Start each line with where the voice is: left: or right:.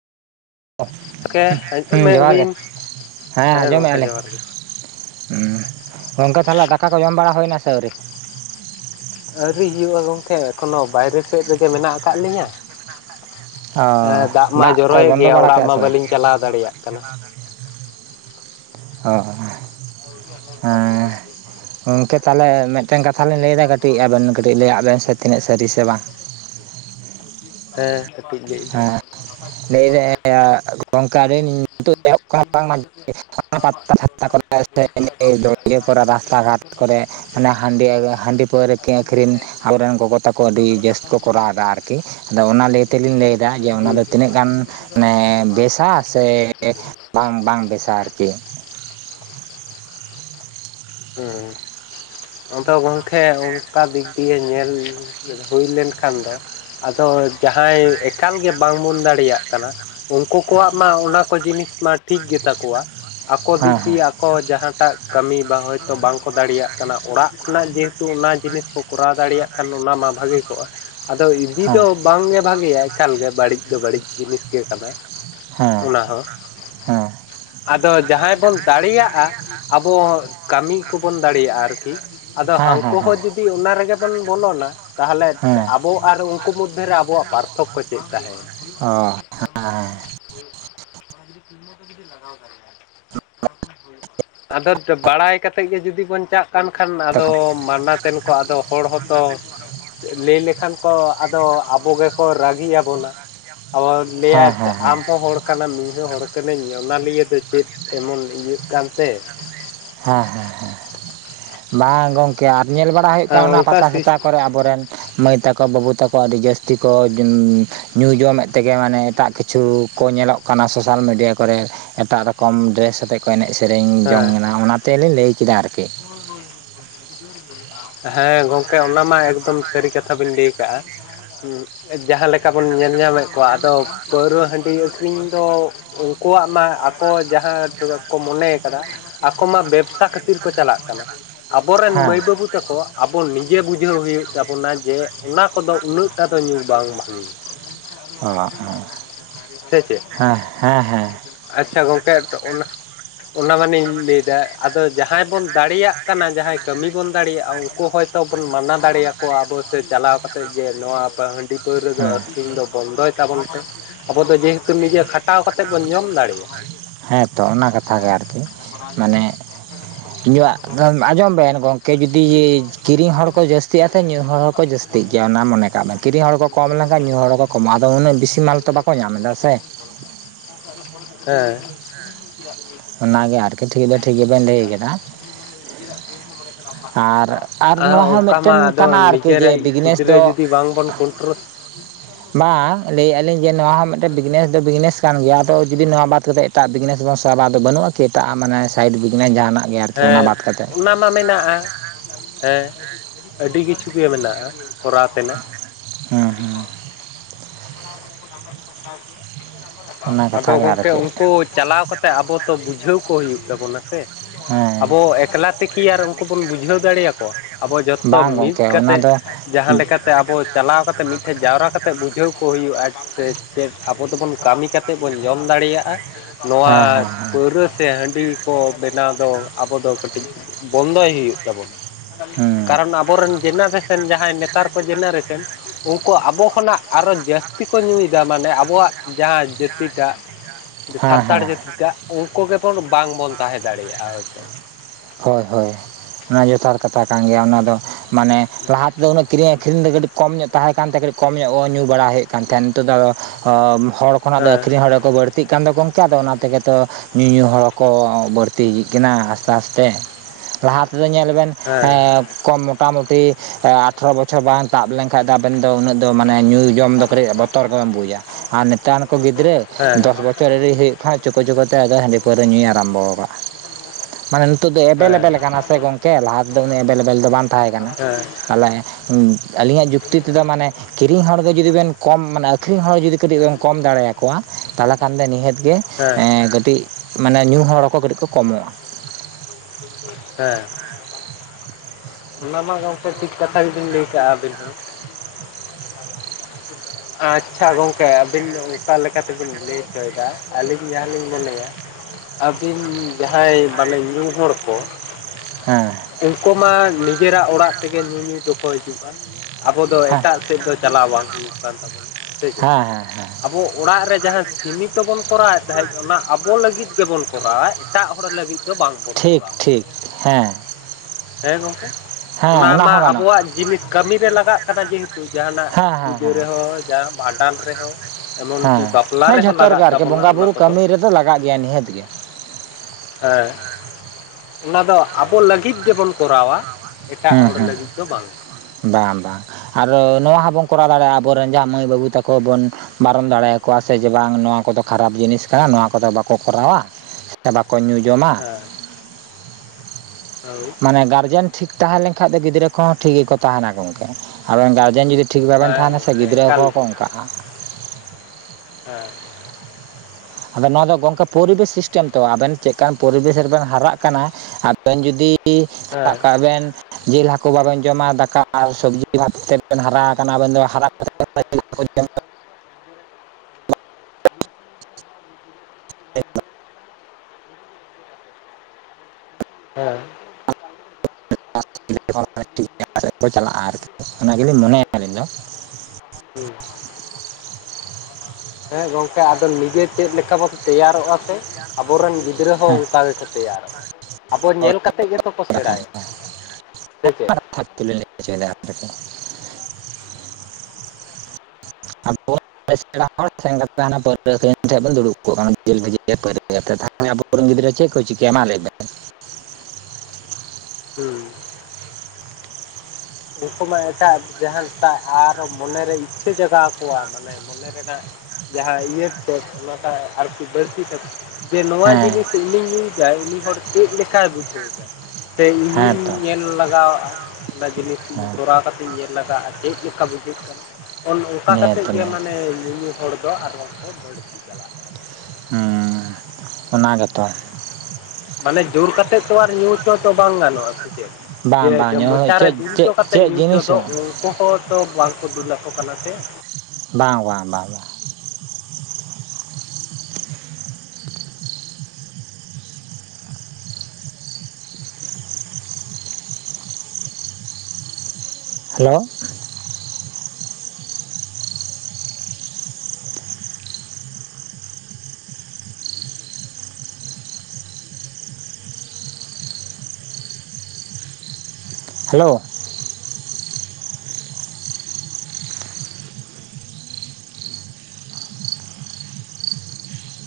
left: ᱜᱚᱝᱠᱮ ᱦᱤᱡᱩᱜ ᱢᱮ
right: ᱦᱩᱸ ᱡᱚᱦᱟᱨ ᱜᱮ᱾
left: ᱟᱹᱵᱤᱱ
right: ᱦᱮᱸ ᱟᱸᱡᱚᱢᱮᱫᱼᱟ
left: ᱜᱚᱝᱠᱮ
right: ᱞᱤᱧ᱾
left: ᱡᱚᱦᱟᱨ ᱜᱮ
right: ᱦᱩᱸ᱾ ᱜᱚᱝᱠᱮ ᱛᱟᱦᱞᱮ ᱫᱟᱠᱟ ᱠᱚ ᱡᱚᱢ ᱵᱟᱲᱟ ᱦᱩᱭᱱᱟ ᱥᱮ ᱟᱣᱨᱤ?
left: ᱟᱹᱣᱨᱤ ᱦᱩᱭᱩᱜᱼᱟ ᱜᱚᱝᱠᱷᱮ ᱮᱠᱷᱚᱱᱚ ᱵᱟᱭᱨᱮ ᱥᱮᱫ ᱨᱮᱜᱮ ᱢᱮᱱᱟᱜ ᱟᱠᱟᱫ ᱞᱤᱧᱟᱹ᱾
right: ᱚ
left: ᱮᱸ ᱫᱟᱜ ᱢᱟᱭ
right: ᱠᱚᱭ
left: ᱡᱚᱨᱚᱭᱮᱫ
right: ᱵᱚᱱᱫᱚ
left: ᱜᱮᱭᱟ
right: ᱵᱟᱲᱟ
left: ᱚᱲᱟᱜ
right: ᱠᱮᱫᱼᱟ
left: ᱢᱟ
right: ᱥᱮ ᱵᱟᱝ
left: ᱵᱟᱹᱞᱤᱧ ᱪᱟᱞᱟᱣ ᱫᱟᱲᱮᱭᱟᱜ ᱠᱟᱱᱟ᱾
right: ᱚ ᱦᱚ [unintelligible]
left: ᱩᱱᱤᱭᱟᱜ ᱢᱮᱱ ᱫᱚ ᱟᱵᱮᱱ ᱞᱮᱠᱟ ᱜᱮᱠᱤᱱ
right: ᱜᱚᱝᱠᱮ ᱛᱟᱦᱚᱞᱮ ᱢᱤᱫᱴᱮᱱ ᱠᱟᱛᱷᱟ ᱞᱤᱧ ᱞᱟᱹᱭᱫᱟ, ᱠᱟᱹᱴᱤᱡ ᱟᱵᱮᱱ ᱠᱟᱹᱴᱤᱡ ᱞᱟᱹᱭᱟᱫ ᱵᱮᱱ ᱥᱮ ᱛᱤᱱᱟᱹᱜ ᱥᱟᱹᱨᱤ ᱥᱮ ᱵᱟᱝ᱾
left: ᱦᱮᱸ ᱠᱟᱹᱴᱤᱡ ᱜᱮ ᱤᱧ ᱫᱩᱧ
right: [unintelligible] [unintelligible] ᱠᱤ ᱟᱹᱠᱷᱨᱤᱧ ᱟᱵᱚᱨᱮᱱ ᱜᱚᱜᱚ ᱛᱟᱠᱚ ᱟᱹᱰᱤ ᱡᱟᱹᱥᱛᱤ ᱠᱚ ᱠᱚᱨᱟᱣ ᱮᱫᱟ ᱟᱨᱠᱤ᱾ ᱟᱫᱚ ᱚᱱᱟ ᱞᱟᱹᱭ ᱛᱮᱞᱤᱧ ᱞᱟᱹᱭ ᱮᱫᱟ ᱡᱮ ᱚᱱᱟ ᱫᱚ
left: ᱦᱩᱸ
right: ᱛᱤᱱᱟᱹᱜ ᱜᱟᱱ ᱢᱟᱱᱮ ᱵᱮᱥᱟ ᱥᱮ ᱵᱟᱝ ᱵᱟᱝ ᱵᱮᱥᱟ ᱟᱨᱠᱤ᱾
left: ᱦᱩᱸ᱾ ᱟᱫᱚ ᱜᱚᱝᱠᱮ ᱚᱱᱠᱟ ᱫᱤᱠ ᱫᱤᱭᱮ ᱧᱮᱞ ᱦᱩᱭ ᱞᱮᱱ ᱠᱷᱟᱱ ᱫᱚ ᱟᱫᱚ ᱡᱟᱦᱟᱸᱭ ᱮᱠᱟᱞ ᱜᱮ ᱵᱟᱝᱵᱚᱱ ᱫᱟᱲᱮᱭᱟᱜ ᱠᱟᱱᱟ, ᱩᱱᱠᱩ ᱠᱚᱣᱟᱜ ᱢᱟ ᱚᱱᱟ ᱠᱚ ᱡᱤᱱᱤᱥ ᱢᱟ ᱴᱷᱤᱠ ᱜᱮᱛᱟ ᱠᱚᱣᱟ᱾ ᱟᱠᱚ
right: ᱦᱮᱸ
left: ᱫᱤᱠ ᱫᱤᱭᱮ ᱟᱠᱚ ᱡᱟᱦᱟᱸᱴᱟᱜ ᱠᱟᱹᱢᱤ ᱵᱟ ᱦᱳᱭ ᱛᱚ ᱵᱟᱝᱠᱚ ᱫᱟᱲᱮᱭᱟᱜ ᱠᱟᱱᱟ ᱚᱲᱟᱜ ᱠᱷᱚᱱᱟᱜ ᱡᱮᱦᱮᱛᱩ ᱚᱱᱟ ᱡᱤᱱᱤᱥ ᱠᱚ ᱠᱚᱨᱟᱣ ᱫᱟᱲᱮᱭᱟᱜ ᱠᱷᱟᱱ ᱚᱱᱟ ᱢᱟ ᱵᱷᱟᱹᱜᱮ ᱠᱚᱜᱼᱟ᱾ ᱟᱫᱚ ᱤᱫᱤ
right: ᱦᱮᱸ
left: ᱫᱚ ᱵᱟᱝᱜᱮ ᱵᱷᱟᱜᱮᱭᱟ ᱮᱠᱟᱞ ᱜᱮ ᱵᱟᱹᱲᱤᱡ ᱫᱚ ᱵᱟᱹᱲᱤᱡ ᱡᱤᱱᱤᱥ ᱜᱮ ᱠᱟᱱᱟ
right: ᱦᱮᱸ
left: ᱚᱱᱟ ᱦᱚᱸ᱾
right: ᱦᱮᱸ ᱦᱮᱸ
left: ᱟᱫᱚ ᱡᱟᱦᱟᱸᱭ ᱵᱚᱱ ᱫᱟᱲᱮᱭᱟᱜᱼᱟ ᱟᱵᱚ ᱠᱟᱹᱢᱤ ᱠᱚᱵᱚᱱ ᱫᱟᱲᱮᱭᱟᱜᱼᱟ ᱟᱨᱠᱤ᱾ ᱟᱫᱚ
right: ᱦᱮᱸ
left: ᱦᱟᱱᱠᱩ ᱦᱚᱸ ᱡᱩᱫ ᱫᱤ ᱚᱱᱟ ᱨᱮᱜᱮ ᱵᱚᱱ ᱵᱚᱞᱚᱱᱟ ᱛᱟᱦᱚᱞᱮ ᱟᱵᱚ ᱟᱨ ᱩᱱ ᱠᱩ ᱢᱚᱫᱽᱫᱷᱮ ᱨᱮ ᱟᱵᱚᱣᱟᱜ ᱯᱟᱨᱛᱷᱚᱠᱠᱚ ᱠᱚ ᱪᱮᱫ ᱛᱟᱦᱮᱸᱭᱱᱟ᱾
right: ᱚ᱾ ᱦᱮᱸ
left: [unintelligible] ᱟᱫᱚ ᱵᱟᱲᱟᱭ ᱠᱟᱛᱮ ᱜᱮ ᱡᱩᱫᱤ ᱵᱚᱱ ᱪᱟᱜ ᱠᱟᱱ ᱠᱷᱟᱱ ᱟᱫᱚ
right: ᱛᱟᱠᱚ ᱦᱮᱸ
left: ᱢᱟᱱᱱᱟᱛᱮᱱ ᱠᱚ ᱟᱫᱚ ᱦᱚᱲ ᱦᱚᱸᱛᱚ ᱞᱟᱹᱭ ᱞᱮᱠᱷᱟᱱ ᱠᱚ ᱟᱫᱚ ᱟᱵᱚ ᱜᱮᱠᱚ ᱨᱟᱹᱜᱤ ᱟᱵᱚᱱᱟ᱾ ᱟᱵᱚᱨ ᱞᱟᱹᱭᱟᱭ
right: ᱦᱮᱸ ᱦᱮᱸ
left: ᱟᱢᱦᱚᱸ ᱦᱚᱲ ᱠᱟᱱᱟᱢ ᱤᱧᱦᱚᱸ ᱦᱚᱲ ᱠᱟᱹᱱᱟᱹᱧ ᱚᱱᱟ ᱞᱤᱭ ᱫᱚ ᱪᱮᱫ ᱮᱢᱚᱱ ᱤᱧᱟᱹᱜ ᱠᱟᱱ ᱛᱮ᱾
right: ᱦᱚᱸ ᱦᱚᱸ ᱦᱚᱸ᱾ ᱵᱟᱝ ᱜᱚᱝᱠᱮ ᱟᱨ ᱧᱮᱞ ᱵᱟᱲᱟ ᱦᱩᱭᱩᱜ ᱠᱟᱱᱟ ᱚᱱᱟ
left: ᱚᱱᱠᱟ ᱥᱤᱥ
right: ᱯᱟᱛᱟ-ᱪᱷᱟᱛᱟ ᱠᱚᱨᱮ ᱟᱵᱚᱨᱮᱱ ᱢᱟᱹᱭ ᱛᱟᱠᱚ, ᱵᱟᱹᱵᱩ ᱛᱟᱠᱚ ᱟᱹᱰᱤ ᱡᱟᱹᱥᱛᱤ ᱠᱚ ᱧᱩ ᱡᱚᱢᱮᱫ ᱛᱮᱜᱮ ᱢᱟᱱᱮ ᱮᱴᱟᱜ ᱠᱤᱪᱷᱩ ᱠᱚ ᱧᱮᱞᱚᱜ ᱠᱟᱱᱟ ᱥᱳᱥᱟᱞ ᱢᱤᱰᱤᱭᱟ ᱠᱚᱨᱮ᱾ ᱮᱴᱟᱜ ᱨᱚᱠᱚᱢ ᱰᱨᱮᱥ ᱟᱛᱮᱜ ᱠᱚ ᱮᱱᱮᱡ ᱥᱮᱨᱮᱧ
left: ᱦᱮᱸ
right: ᱡᱚᱝ ᱠᱟᱱᱟ ᱚᱱᱟ ᱛᱮᱞᱤᱧ ᱞᱟᱹᱭ ᱠᱮᱫᱟ ᱟᱨᱠᱤ᱾ [inaudible]
left: ᱦᱮᱸ ᱜᱚᱢᱠᱮ ᱚᱱᱟ ᱢᱟ ᱮᱠᱫᱚᱢ ᱥᱟᱹᱨᱤ ᱠᱟᱛᱷᱟ ᱵᱮᱤᱱ ᱞᱟᱹᱭ ᱠᱟᱜᱼᱟ᱾ ᱡᱟᱦᱟᱸ ᱞᱮᱠᱟ ᱵᱚᱱ ᱧᱮᱞ ᱧᱟᱢᱮᱫ ᱠᱚᱣᱟ, ᱟᱫᱚ ᱯᱟᱹᱣᱨᱟᱹ ᱦᱟᱺᱰᱤ ᱟᱹᱠᱷᱨᱤᱧ ᱫᱚ ᱩᱱᱠᱩᱣᱟᱜ ᱢᱟ ᱟᱠᱚ ᱡᱟᱦᱟᱸ ᱴᱩᱭᱟᱠ ᱠᱚ ᱢᱚᱱᱮ ᱟᱠᱟᱫᱟ ᱟᱠᱚ ᱢᱟ ᱵᱮᱵᱽᱥᱟ ᱠᱷᱟᱹᱛᱤᱨ ᱠᱚ ᱪᱟᱞᱟᱜ ᱠᱟᱱᱟ᱾ ᱟᱵᱚᱨᱮᱱ
right: ᱦᱮᱸ
left: ᱢᱟᱹᱭ ᱵᱟᱹᱵᱩ ᱛᱟᱠᱚᱭᱟ ᱟᱵᱚ ᱱᱤᱡᱮ ᱵᱩᱡᱷᱟᱹᱣ ᱦᱩᱭᱩᱜ ᱛᱟᱵᱚᱱᱟ ᱡᱮ ᱚᱱᱟ ᱠᱚᱫᱚ ᱩᱱᱟᱹᱜ ᱴᱟ ᱫᱚ ᱧᱩ ᱵᱟᱝ ᱵᱷᱟᱜᱮ
right: ᱚᱸ ᱦᱮᱸ
left: ᱥᱮ ᱪᱮᱜ,
right: ᱦᱮᱸ ᱦᱮᱸ ᱦᱮᱸ
left: ᱟᱪᱪᱷᱟ ᱜᱚᱝᱠᱮ ᱚᱱᱟ ᱚᱱᱟ ᱢᱟᱱᱤᱧ ᱞᱟᱹᱭᱫᱟ ᱟᱫᱚ ᱡᱟᱦᱟᱸᱭ ᱵᱚᱱ ᱫᱟᱲᱮᱭᱟᱜ ᱠᱟᱱᱟ ᱡᱟᱦᱟᱸᱭ ᱠᱟᱹᱢᱤ ᱵᱚᱱ ᱫᱟᱲᱮᱭᱟᱜᱼᱟ ᱩᱝᱠᱩ ᱦᱚᱭᱛᱳ ᱵᱚᱱ ᱢᱟᱱᱟ ᱫᱟᱲᱮᱭᱟ ᱠᱚᱣᱟ ᱟᱵᱚ ᱥᱮ ᱪᱟᱞᱟᱣ ᱯᱟᱥᱮᱜ ᱡᱮ ᱱᱚᱣᱟ ᱦᱟᱺᱰᱤ ᱯᱟᱹᱣᱨᱟᱹ ᱫᱚ
right: ᱦᱮᱸ
left: ᱟᱹᱠᱷᱨᱤᱧ ᱫᱚ ᱵᱚᱱᱫᱚᱭ ᱛᱟᱵᱚᱱ ᱯᱮ᱾ ᱟᱵᱚ ᱫᱚ ᱡᱮᱦᱮᱛᱩ ᱱᱤᱡᱮ ᱠᱷᱟᱴᱟᱣ ᱠᱟᱛᱮᱜ ᱵᱚᱱ ᱡᱚᱢ ᱫᱟᱲᱮᱭᱟᱜᱼᱟ,
right: ᱦᱮᱸ ᱛᱚ ᱚᱱᱟ ᱠᱟᱛᱷᱟ ᱜᱮ ᱟᱨᱠᱤ ᱢᱟᱱᱮ ᱤᱧᱟᱜ ᱫᱚᱢ ᱟᱸᱡᱚᱢ ᱵᱮᱱ ᱜᱚᱝᱠᱮ ᱡᱩᱫ ᱫᱤ ᱠᱤᱨᱤᱧ ᱦᱚᱲ ᱠᱚ ᱡᱟᱹᱥᱛᱤᱜᱼᱟ ᱛᱚ ᱧᱩ ᱦᱚᱲ ᱦᱚᱸᱠᱚ ᱡᱟᱹᱥᱛᱤᱜ ᱜᱮᱭᱟ ᱚᱱᱟ ᱢᱚᱱᱮ ᱠᱟᱜ ᱢᱮ ᱠᱤᱨᱤᱧ ᱦᱚᱲ ᱠᱚ ᱠᱚᱢ ᱞᱮᱱᱠᱷᱟᱱ ᱧᱩ ᱦᱚᱲ ᱦᱚᱸᱠᱚ ᱠᱚᱢᱚᱜᱟ ᱟᱫᱚ ᱩᱱᱟᱹᱜ ᱵᱤᱥᱤ ᱢᱟᱞ ᱛᱚ ᱵᱟᱠᱚ ᱧᱟᱢ ᱮᱫᱟ ᱥᱮ᱾
left: ᱦᱮᱸ
right: ᱚᱱᱟᱜᱮ ᱟᱨᱠᱤ ᱴᱷᱤᱠ ᱫᱚ ᱴᱷᱤᱠ ᱜᱮᱵᱮᱱ ᱞᱟᱹᱭ ᱠᱟᱫᱟ᱾
left: ᱵᱷᱩᱞ ᱢᱟᱱᱮ ᱱᱤᱡᱮᱨᱟᱜ ᱵᱷᱩᱞ ᱦᱚᱸ ᱢᱟᱱᱮ,
right: ᱟᱨ
left: ᱟ
right: ᱱᱚᱣᱟ ᱦᱚᱸ
left: ᱚᱝᱠᱟ ᱢᱟ
right: ᱢᱤᱫᱴᱮᱱ
left: ᱟᱫᱚ
right: ᱠᱟᱱᱟ ᱟᱨᱠᱤ ᱡᱮ
left: ᱱᱤᱡᱮᱨᱟᱜ
right: ᱵᱤᱡᱽᱱᱮᱥ
left: ᱜᱤᱫᱽᱨᱟᱹ
right: ᱫᱚ
left: ᱡᱩᱫᱤ ᱵᱟᱝᱵᱚᱱ ᱠᱚᱱᱴᱨᱳᱞ [inaudible]
right: ᱵᱟᱝ ᱞᱟᱹᱭᱮᱜ ᱞᱤᱧ ᱡᱮ ᱱᱚᱣᱟ ᱦᱚᱸ ᱢᱤᱜᱴᱮᱜ ᱵᱤᱡᱽᱱᱮᱥ ᱫᱚ ᱵᱤᱜᱽᱱᱮᱥ ᱠᱟᱱ ᱜᱮᱭᱟ᱾ ᱟᱫᱚ ᱡᱩᱫᱤ ᱱᱚᱣᱟ ᱵᱟᱫ ᱠᱟᱛᱮᱫ ᱮᱴᱟᱜ ᱵᱤᱡᱽᱱᱮᱥ ᱵᱚᱱ ᱥᱮᱵᱟ ᱟᱫᱚ ᱵᱟᱹᱱᱩᱜᱼᱟ ᱠᱤ ᱮᱴᱟᱼᱟᱜ ᱢᱟᱱᱮ ᱥᱟᱭᱤᱰ ᱵᱤᱜᱱᱮ ᱡᱟᱦᱟᱸᱱᱟᱜ
left: ᱦᱮᱸ ᱚᱱᱟᱯ ᱚᱱᱟ ᱢᱮᱱᱟᱜᱼᱟ ᱦᱮᱸ ᱟᱹᱰᱤ ᱠᱤᱪᱷᱩ ᱜᱮ ᱢᱮᱱᱟᱜᱼᱟ ᱠᱚᱨᱟᱣ ᱛᱮᱱᱟᱜ᱾
right: ᱦᱮᱸ ᱦᱮᱸ ᱦᱮᱸ ᱚᱱᱟ ᱠᱟᱛᱷᱟ
left: ᱟᱫᱚ
right: ᱜᱮ
left: ᱜᱚᱝᱠᱮ
right: ᱟᱨᱠᱤ
left: ᱩᱝᱠᱩ ᱪᱟᱞᱟᱣ ᱠᱟᱛᱮᱜ ᱟᱵᱚ ᱛᱚ ᱵᱩᱡᱷᱟᱹᱣ ᱠᱚ ᱦᱩᱭᱩᱜ ᱛᱟᱵᱚᱱᱟ ᱥᱮ,
right: ᱦᱮᱸ
left: ᱟᱵᱚ ᱮᱠᱞᱟ ᱛᱤᱠᱤ ᱟᱨ ᱩᱱᱠᱩ ᱵᱚᱱ ᱵᱩᱡᱷᱟᱹᱣ ᱫᱟᱲᱮᱭᱟ ᱠᱚᱣᱟ ᱟᱵᱚ ᱡᱚᱛᱚ
right: ᱵᱟᱝ
left: ᱢᱤᱫ
right: ᱜᱚᱢᱠᱮ ᱚᱱᱟ
left: ᱠᱟᱛᱮᱫ
right: ᱫᱚ
left: ᱡᱟᱦᱟᱸ ᱞᱮᱠᱟᱛ ᱛᱮ ᱟᱵᱚ ᱪᱟᱞᱟᱣ ᱠᱟᱛᱮᱜ ᱢᱤᱜᱴᱷᱮᱜ ᱡᱟᱣᱨᱟ ᱠᱟᱛᱮᱜ ᱵᱩᱡᱷᱟᱹᱣ ᱠᱚ ᱦᱩᱭᱩᱜᱼᱟ ᱥᱮ ᱪᱮᱜ ᱟᱵᱚ ᱫᱚᱵᱚᱱ ᱠᱟᱹᱢᱤ ᱠᱟᱛ ᱛᱮᱜ ᱵᱚᱱ ᱡᱚᱢ ᱫᱟᱲᱮᱭᱟᱜᱼᱟ
right: ᱦᱮᱸ
left: ᱱᱚᱣᱟ
right: ᱦᱮᱸ
left: ᱯᱟᱹᱣᱨᱟᱹ ᱥᱮ ᱦᱟᱺᱰᱤ ᱠᱚ ᱵᱮᱱᱟᱣ ᱫᱚ ᱟᱵᱚ ᱫᱚ ᱠᱟᱹᱴᱤᱜ ᱵᱚᱱᱫᱚᱭ ᱦᱩᱭᱩᱜ ᱛᱟᱵᱚᱱᱟ᱾
right: ᱦᱮᱸ
left: ᱠᱟᱨᱚᱱ ᱟᱵᱚᱨᱮᱱ ᱡᱮᱱᱟᱨᱮᱥᱮᱱ ᱡᱟᱦᱟᱸᱭ ᱱᱮᱛ ᱛᱟᱨ ᱠᱚ ᱡᱮᱱᱟᱨᱮᱥᱮᱱ ᱩᱱᱠᱩ ᱟᱵᱚ ᱠᱷᱚᱱᱟᱜ ᱟᱨᱚ ᱡᱟᱹᱥᱛᱤ ᱠᱚ ᱧᱩᱭ ᱫᱟ ᱢᱟᱱᱮ ᱟᱵᱚᱣᱟᱜ ᱡᱟᱦᱟᱸ ᱡᱟᱹᱛᱤᱴᱟᱜ
right: ᱦᱮᱸ
left: ᱥᱟᱱᱛᱟᱲ
right: ᱦᱮᱸ
left: ᱡᱟᱹᱛᱤᱴᱟᱜ ᱩᱝᱠᱩ ᱜᱮᱵᱚᱱ ᱵᱟᱝ ᱵᱚᱱ ᱛᱟᱦᱮᱸ ᱫᱟᱲᱮᱭᱟᱜᱼᱟ ᱦᱚᱭᱛᱚ᱾
right: ᱦᱳᱭ ᱦᱳᱭ ᱚᱱᱟ ᱡᱚᱛᱷᱟᱛ ᱠᱟᱛᱷᱟ ᱠᱟᱱ ᱜᱮᱭᱟ ᱚᱱᱟ ᱫᱚ ᱢᱟᱱᱮ ᱞᱟᱦᱟᱛ ᱱᱤᱛ ᱫᱚ ᱩᱱᱟᱹᱜ ᱠᱤᱨᱤᱧ ᱟᱹᱠᱷᱨᱤᱧ ᱫᱚ ᱠᱟᱹᱴᱤᱜ ᱠᱚᱢ ᱧᱚᱜ ᱛᱟᱦᱮᱸ ᱠᱟᱱ ᱛᱟᱦᱮᱸᱫ ᱠᱟᱹᱴᱤᱜ ᱠᱚᱢ ᱧᱚᱜ ᱵᱚ ᱧᱩ ᱵᱟᱲᱟᱭᱮᱜ ᱠᱟᱱ ᱛᱟᱦᱮᱸᱱ ᱱᱤᱛᱚᱜ ᱫᱚ ᱦᱚᱢ ᱦᱚᱲ ᱠᱷᱚᱱᱟᱜ ᱫᱚ
left: ᱦᱮᱸ
right: ᱟᱹᱠᱷᱨᱤᱧ ᱦᱚᱲ ᱜᱮ ᱠᱚ ᱵᱟᱹᱲ ᱛᱤᱜ ᱠᱟᱱ ᱫᱚ ᱜᱚᱝᱠᱮ ᱟᱫᱚ ᱚᱱᱟ ᱛᱮᱜᱮ ᱛᱚ ᱧᱩᱧᱩ ᱦᱚᱲ ᱠᱚ ᱵᱟᱹᱲᱛᱤ ᱤᱫᱤᱜ ᱠᱟᱱᱟ ᱟᱥᱛᱮ ᱟᱥ ᱛᱮ ᱞᱟᱦᱟ ᱛᱮᱫᱚ ᱧᱮᱞ ᱵᱮᱱ
left: ᱦᱮᱸ
right: ᱠᱚᱢ ᱢᱚᱴᱟᱢᱩᱴᱤ ᱟᱴᱷᱚᱨᱚ ᱵᱚᱪᱷᱚᱨ ᱵᱟᱝ ᱛᱟᱵ ᱞᱮᱱᱠᱷᱟᱭ ᱫᱚ ᱟᱵᱮᱱ ᱫᱚ ᱩᱱᱟᱹᱜ ᱫᱚ ᱢᱟᱱᱮ ᱧᱩ ᱡᱚᱢ ᱫᱚ ᱠᱟᱹᱴᱤᱜ ᱵᱚᱛᱚᱨ ᱜᱮᱵᱮᱱ ᱵᱩᱡᱟ ᱟᱨ ᱱᱮᱛᱟᱨ ᱠᱚ ᱜᱤᱫᱽᱨᱟᱹ
left: ᱦᱮᱸ
right: ᱫᱚᱥ ᱵᱚᱪᱷᱚᱨ ᱟᱣᱨᱤ ᱦᱩᱭᱩᱜ ᱠᱷᱚᱭ ᱪᱳᱠᱳ ᱪᱳᱠᱳᱛᱮ ᱟᱫᱚ ᱦᱟᱺᱰᱤ ᱯᱟᱹᱣᱨᱟᱹ ᱧᱩᱭ ᱟᱨᱟᱢᱵᱷᱚ ᱟᱠᱟᱜᱼᱟ ᱢᱟᱱᱮ ᱛᱚᱜ ᱫᱚ ᱮᱵᱮᱞ ᱮᱵᱮᱞ ᱠᱟᱱᱟ ᱥᱮ ᱜᱚᱝᱠᱮ ᱞᱟᱦᱟ ᱛᱮᱫᱚ ᱩᱱᱮ ᱮᱵᱮᱞ ᱮᱵᱮᱞ ᱫᱚ ᱵᱟᱝ ᱛᱟᱦᱮᱸ ᱠᱟᱱᱟ
left: ᱦᱮᱸ ᱦᱮᱸ
right: ᱛᱟᱞᱮ ᱦᱩᱸ ᱟᱹᱞᱤᱧᱟᱜ ᱡᱩᱠᱛᱤ ᱛᱮᱫᱚ ᱢᱟᱱᱮ ᱠᱤᱨᱤᱧ ᱦᱚᱲ ᱫᱚ ᱡᱩᱫᱤ ᱵᱮᱱ ᱠᱚᱢ ᱢᱟᱱᱮ ᱟᱹᱠᱷᱨᱤᱧ ᱦᱚᱲ ᱡᱩᱫᱤ ᱠᱟᱹᱴᱤᱜ ᱵᱮᱱ ᱠᱚᱢ ᱫᱟᱲᱮᱭᱟᱠᱚᱣᱟ ᱛᱟᱦᱚᱞᱮ ᱠᱷᱟᱱ ᱫᱚ ᱱᱤᱦᱟᱹᱛ ᱜᱮ
left: ᱦᱮᱸ
right: ᱠᱟᱹᱴᱤᱜ ᱢᱟᱱᱮ ᱧᱩ ᱦᱚᱲ ᱠᱚ ᱠᱟᱹᱴᱤᱜ ᱠᱚ ᱠᱚᱢᱚᱜᱼᱟ᱾
left: ᱦᱮᱸ, ᱚᱱᱟ ᱢᱟ ᱜᱚᱝᱠᱮ ᱴᱷᱤᱠ ᱠᱟᱛᱷᱟ ᱜᱮᱵᱤᱱ ᱞᱟᱹᱭ ᱠᱟᱜᱟ ᱟᱹᱵᱤᱱ ᱦᱚᱸ᱾
right: [inaudible]
left: ᱟᱪᱪᱷᱟ ᱜᱚᱝᱠᱮ ᱟᱹᱵᱤᱱ ᱚᱝᱠᱟ ᱞᱮᱠᱟᱛᱮᱵᱤᱱ ᱞᱟᱹᱭ ᱦᱚᱪᱚᱭᱫᱟ, ᱟᱹᱞᱤᱧ ᱡᱟᱦᱟᱸᱞᱤᱧ ᱢᱚᱱᱮᱭ-ᱟ ᱟᱹᱵᱤᱱ ᱡᱟᱦᱟᱸᱭ ᱢᱟᱱᱮ ᱧᱩ ᱦᱚᱲ ᱠᱚ
right: ᱦᱮᱸ
left: ᱩᱝᱠᱩ ᱢᱟ ᱱᱤᱡᱮᱨᱟᱜ ᱚᱲᱟᱜ ᱛᱮᱜᱮ ᱧᱩᱧᱩ ᱫᱚᱠᱚ ᱦᱤᱡᱩᱜ-ᱟ ᱾ ᱟᱵᱚ ᱫᱚ
right: ᱦᱮᱸ
left: ᱮᱴᱟᱜ ᱥᱮᱫ ᱫᱚ ᱪᱟᱞᱟᱣ ᱵᱟᱝ ᱦᱩᱭᱩᱜ ᱠᱟᱱ ᱛᱟᱵᱚᱱᱟ ᱥᱮ ᱪᱮ
right: ᱦᱮᱸ ᱦᱮᱸ ᱦᱮᱸ
left: ᱾ ᱟᱵᱚ ᱚᱲᱟᱜ ᱨᱮ ᱡᱟᱦᱟᱸ ᱥᱤᱢᱤᱛᱚ ᱵᱚᱱ ᱠᱚᱨᱟᱣᱮᱫ ᱛᱟᱦᱮᱸᱡ ᱚᱱᱟ ᱟᱵᱚ ᱞᱟᱹᱜᱤᱫ ᱜᱮᱵᱚᱱ ᱠᱚᱨᱟᱣᱮᱫ ᱮᱴᱟᱜ ᱦᱚᱲ ᱞᱟᱹᱜᱤᱫ ᱫᱚ ᱵᱟᱝᱵᱚᱱ
right: ᱴᱷᱤᱠ
left: ᱠᱚᱨᱟᱣᱟ
right: ᱴᱷᱤᱠ ᱦᱮᱸ ᱾
left: ᱦᱮᱸ ᱜᱚᱝᱠᱮ ᱚᱱᱟ ᱢᱟ
right: ᱦᱚᱸ ᱜᱟᱱᱚᱜᱼᱟ
left: ᱟᱵᱚᱣᱟᱜ ᱡᱤᱱᱤᱥ ᱠᱟᱹᱢᱤ ᱨᱮ ᱞᱟᱜᱟᱜ ᱠᱟᱱᱟ ᱡᱮ ᱛᱩ ᱡᱟᱦᱟᱱᱟᱜ
right: ᱦᱮᱸ ᱦᱮᱸ
left: ᱯᱩᱡᱟᱹ
right: ᱦᱮᱸ
left: ᱨᱮᱦᱚᱸ ᱡᱟ ᱵᱷᱟᱸᱰᱟᱱ ᱨᱮᱦᱚᱸ ᱾ ᱮᱢᱚᱱ ᱠᱤ
right: ᱦᱮᱸ
left: ᱵᱟᱯᱞᱟ ᱨᱮᱦᱚᱸ ᱞᱟᱜᱟᱜ ᱛᱟᱵᱚᱱ-ᱟ ᱚᱱᱟ ᱠᱚᱫᱚ ᱾
right: ᱫᱚ ᱞᱟᱜᱟᱜ ᱜᱮᱭᱟ ᱱᱤᱦᱟᱛ ᱜᱮ ᱾
left: ᱦᱮᱸ ᱚᱱᱟ ᱫᱚ ᱟᱵᱚ ᱞᱟᱹᱜᱤᱫ ᱜᱮᱵᱚᱱ ᱠᱚᱨᱟᱣ-ᱟ ᱾ ᱮᱴᱟᱜ
right: ᱦᱮᱸ
left: ᱦᱚᱲ
right: ᱦᱮᱸ
left: ᱞᱟᱹᱜᱤᱫ ᱫᱚ ᱵᱟᱝ᱾
right: ᱵᱟᱝ ᱵᱟᱝ ᱟᱨ ᱱᱚᱣᱟ ᱦᱚᱸᱵᱚᱱ ᱠᱚᱨᱟᱣ ᱫᱟᱲᱮᱭᱟᱜ-ᱟ ᱟᱵᱚᱨᱮᱱ ᱡᱟᱦᱟ ᱢᱟᱹᱭ ᱵᱟᱹᱵᱩ ᱛᱟᱠᱚ ᱵᱚᱱ ᱵᱟᱨᱚᱱ ᱫᱟᱲᱮᱭᱟᱠᱚᱣ-ᱟ ᱥᱮ ᱡᱮ ᱵᱟᱝ ᱱᱚᱣᱟ ᱠᱚᱫᱚ ᱠᱷᱟᱨᱟᱯ ᱡᱤᱱᱤᱥ ᱠᱟᱱᱟ ᱱᱚᱣᱟ ᱠᱚᱫᱚ ᱵᱟᱠᱚ ᱠᱚᱨᱟᱣ-ᱟ ᱾ ᱥᱮ ᱵᱟᱠᱚ ᱧᱩ ᱡᱚᱢᱟ
left: ᱦᱮᱸ ᱦᱳᱭ
right: ᱢᱟᱱᱮ ᱜᱟᱨᱡᱮᱱ ᱴᱷᱤᱠ ᱛᱟᱦᱮᱸ ᱞᱮᱱᱠᱷᱟᱡ ᱫᱚ ᱜᱤᱫᱽᱨᱟᱹ ᱠᱚᱦᱚᱸ ᱴᱷᱤᱠ ᱜᱮᱠᱚ ᱛᱟᱦᱮᱱ-ᱟ ᱜᱚᱝᱠᱮ ᱟᱵᱮᱱ ᱜᱟᱨᱡᱮᱱ ᱡᱩᱫᱤ ᱴᱷᱤᱠ ᱵᱟᱵᱮᱱ
left: ᱦᱮᱸ
right: ᱛᱟᱦᱮᱱ-ᱟ ᱥᱮ
left: ᱜᱚᱝᱠᱮ
right: ᱜᱤᱫᱽᱨᱟᱹ
left: ᱮᱠᱟᱞ
right: ᱠᱚᱦᱚᱠᱚ
left: ᱜᱮ
right: ᱚᱝᱠᱟᱜ-ᱟ ᱾
left: ᱦᱮᱸ
right: ᱟᱫᱚ ᱱᱚᱣᱟ ᱫᱚ ᱜᱚᱝᱠᱮ ᱯᱚᱨᱤᱵᱮᱥ ᱥᱤᱥᱴᱮᱢ ᱛᱚ ᱟᱵᱮᱱ ᱪᱮᱫᱠᱟᱱ ᱯᱚᱨᱤᱵᱮᱥ ᱨᱮᱵᱮᱱ ᱦᱟᱨᱟᱜ ᱠᱟᱱᱟ ᱟᱵᱮᱱ ᱡᱩᱫᱤ ᱤ ᱥᱟᱵ
left: ᱦᱮᱸ
right: ᱠᱟᱜ ᱵᱮᱱ ᱡᱮᱞ ᱦᱟᱹᱠᱳ ᱵᱟᱵᱮᱱ ᱡᱚᱢᱟ ᱫᱟᱠᱟ ᱟᱨ ᱥᱚᱵᱽᱡᱤ ᱵᱷᱟᱛ ᱛᱮ ᱵᱮᱱ ᱦᱟᱨᱟ ᱠᱟᱱᱟ ᱟᱵᱮᱱ ᱫᱚ ᱦᱟᱨᱟ [unintelligible]
left: [inaudible]
right: [unintelligible]
left: ᱦᱮᱸ
right: [unintelligible] ᱪᱟᱞᱟᱜ-ᱟ ᱟᱨᱠᱤ ᱚᱱᱟ ᱜᱮᱞᱤᱧ ᱢᱚᱱᱮᱭ-ᱟ ᱟᱹᱞᱤᱧ ᱫᱚ ᱾
left: ᱦᱩᱸ ᱦᱮᱸ ᱜᱚᱝᱠᱮ ᱟᱫᱚ ᱱᱤᱡᱮ ᱪᱮᱫ ᱞᱮᱠᱟ ᱵᱚᱱ ᱛᱮᱭᱟᱨᱚᱜ-ᱟ ᱛᱮ ᱟᱵᱚᱨᱮᱱ ᱜᱤᱫᱽᱨᱟᱹ ᱦᱚᱸ ᱚᱝᱠᱟ ᱜᱮᱠᱚ ᱛᱮᱭᱟᱨᱚᱜ-ᱟ᱾ ᱟᱵᱚ ᱧᱮᱞ
right: ᱦᱚᱪᱚᱭᱮᱫᱟ
left: ᱠᱟᱛᱮᱫ ᱜᱮᱛᱚ ᱠᱚ ᱥᱮᱬᱟᱭ-ᱟ ᱥᱮ ᱪᱮᱫ᱾
right: [unintelligible] [unintelligible] ᱥᱮᱲᱟ ᱦᱚᱲ ᱥᱮᱱ ᱠᱟᱛᱮ ᱦᱟᱱᱮ ᱯᱟᱹᱣᱨᱟᱹ ᱟᱠᱷᱨᱤᱧ ᱴᱷᱮᱡ ᱵᱚᱱ ᱫᱩᱲᱩᱵ ᱠᱚᱜ ᱠᱟᱱᱟ ᱡᱮᱞ ᱵᱷᱟᱹᱡᱤ ᱟᱨ ᱯᱟᱹᱣᱟᱹ ᱟᱛᱮᱫ [unintelligible] [unintelligible] ᱟᱵᱚ ᱨᱮᱱ ᱜᱤᱫᱽᱨᱟᱹ ᱪᱮᱫ ᱠᱚ ᱪᱤᱠᱟᱹᱭᱟ ᱢᱟ ᱞᱟᱹᱭ ᱵᱮᱱ?
left: ᱦᱩᱸ ᱩᱝᱠᱩ ᱢᱟ ᱮᱴᱟᱜ ᱡᱟᱦᱟᱸᱱ ᱴᱟᱜ ᱟᱨ ᱢᱚᱱᱮᱨᱮ ᱤᱪᱪᱷᱟᱹ ᱡᱟᱜᱟᱣ ᱟᱠᱚᱣ-ᱟ ᱢᱟᱱᱮ ᱢᱚᱱᱮ ᱨᱮᱱᱟᱜ ᱡᱟᱦᱟᱸ ᱤᱭᱟᱹ ᱴᱮᱠ ᱚᱱᱟᱴᱟᱜ ᱟᱨᱠᱤ ᱵᱟᱹᱲᱛᱤ [unintelligible] ᱡᱮ ᱱᱚᱣᱟ
right: ᱦᱮᱸ
left: ᱡᱤᱱᱤᱥ ᱩᱱᱤ ᱧᱩᱭ ᱫᱟᱭ ᱩᱱᱤ ᱦᱚᱲ ᱪᱮᱫ ᱞᱮᱠᱟ [unintelligible] ᱥᱮ
right: ᱦᱮᱸ
left: ᱤᱧᱦᱩᱧ
right: ᱛᱚ
left: ᱧᱮᱞ ᱞᱟᱜᱟᱣᱟᱜ-ᱟ ᱚᱱᱟ ᱡᱤᱱᱤᱥ ᱤᱧ
right: ᱦᱮᱸ
left: ᱠᱟ ᱠᱟᱛᱮᱤᱧ ᱧᱮᱞ ᱞᱟᱜᱟᱜ-ᱟ ᱪᱮᱫ ᱞᱮᱠᱟ ᱵᱩᱡᱷᱟᱹᱜ ᱠᱟᱱᱟ ᱚᱝᱠᱟ
right: ᱱᱤᱭᱟᱹ
left: ᱠᱟᱛᱮ
right: ᱛᱚ
left: ᱜᱮ
right: ᱱᱤᱭᱟᱹ
left: ᱢᱟᱱᱮ ᱧᱩᱧᱩ ᱦᱚᱲ ᱫᱚ ᱟᱫᱚ ᱠᱚ ᱵᱟᱹᱲᱛᱤ ᱪᱟᱞᱟᱜ-ᱟ᱾
right: ᱦᱩᱸ ᱚᱱᱟ ᱜᱮᱛᱚ ᱾
left: ᱢᱟᱱᱮ ᱡᱳᱨ ᱠᱟᱛᱮᱜ ᱛᱚ ᱟᱨ ᱧᱩ ᱪᱚ ᱛᱚ ᱵᱟᱝ ᱜᱟᱱᱚᱜᱼᱟ ᱥᱮ ᱪᱮᱫ?
right: ᱵᱟᱝ ᱵᱟᱝ
left: ᱡᱮ
right: ᱧᱚᱜ
left: ᱢᱚᱪᱟᱨᱮ
right: ᱪᱮᱫ
left: ᱫᱩᱞ
right: ᱪᱮᱫ
left: ᱦᱚᱪᱚ ᱠᱟᱛᱮ
right: ᱪᱮᱫ
left: ᱧᱩ ᱪᱚ
right: ᱡᱤᱱᱤᱥ
left: ᱫᱚᱼᱼ
right: ᱦᱚᱸ
left: ᱟᱠᱚ ᱦᱚᱸ ᱛᱚ ᱵᱟᱝᱠᱚ ᱫᱩᱞᱟ ᱠᱚ ᱠᱟᱱᱟ ᱥᱮᱼᱼ
right: ᱵᱟᱝ ᱵᱟᱝ ᱵᱟᱝ ᱵᱟᱝᱼᱼ ᱦᱮᱞᱳ? ᱦᱮᱞᱳ?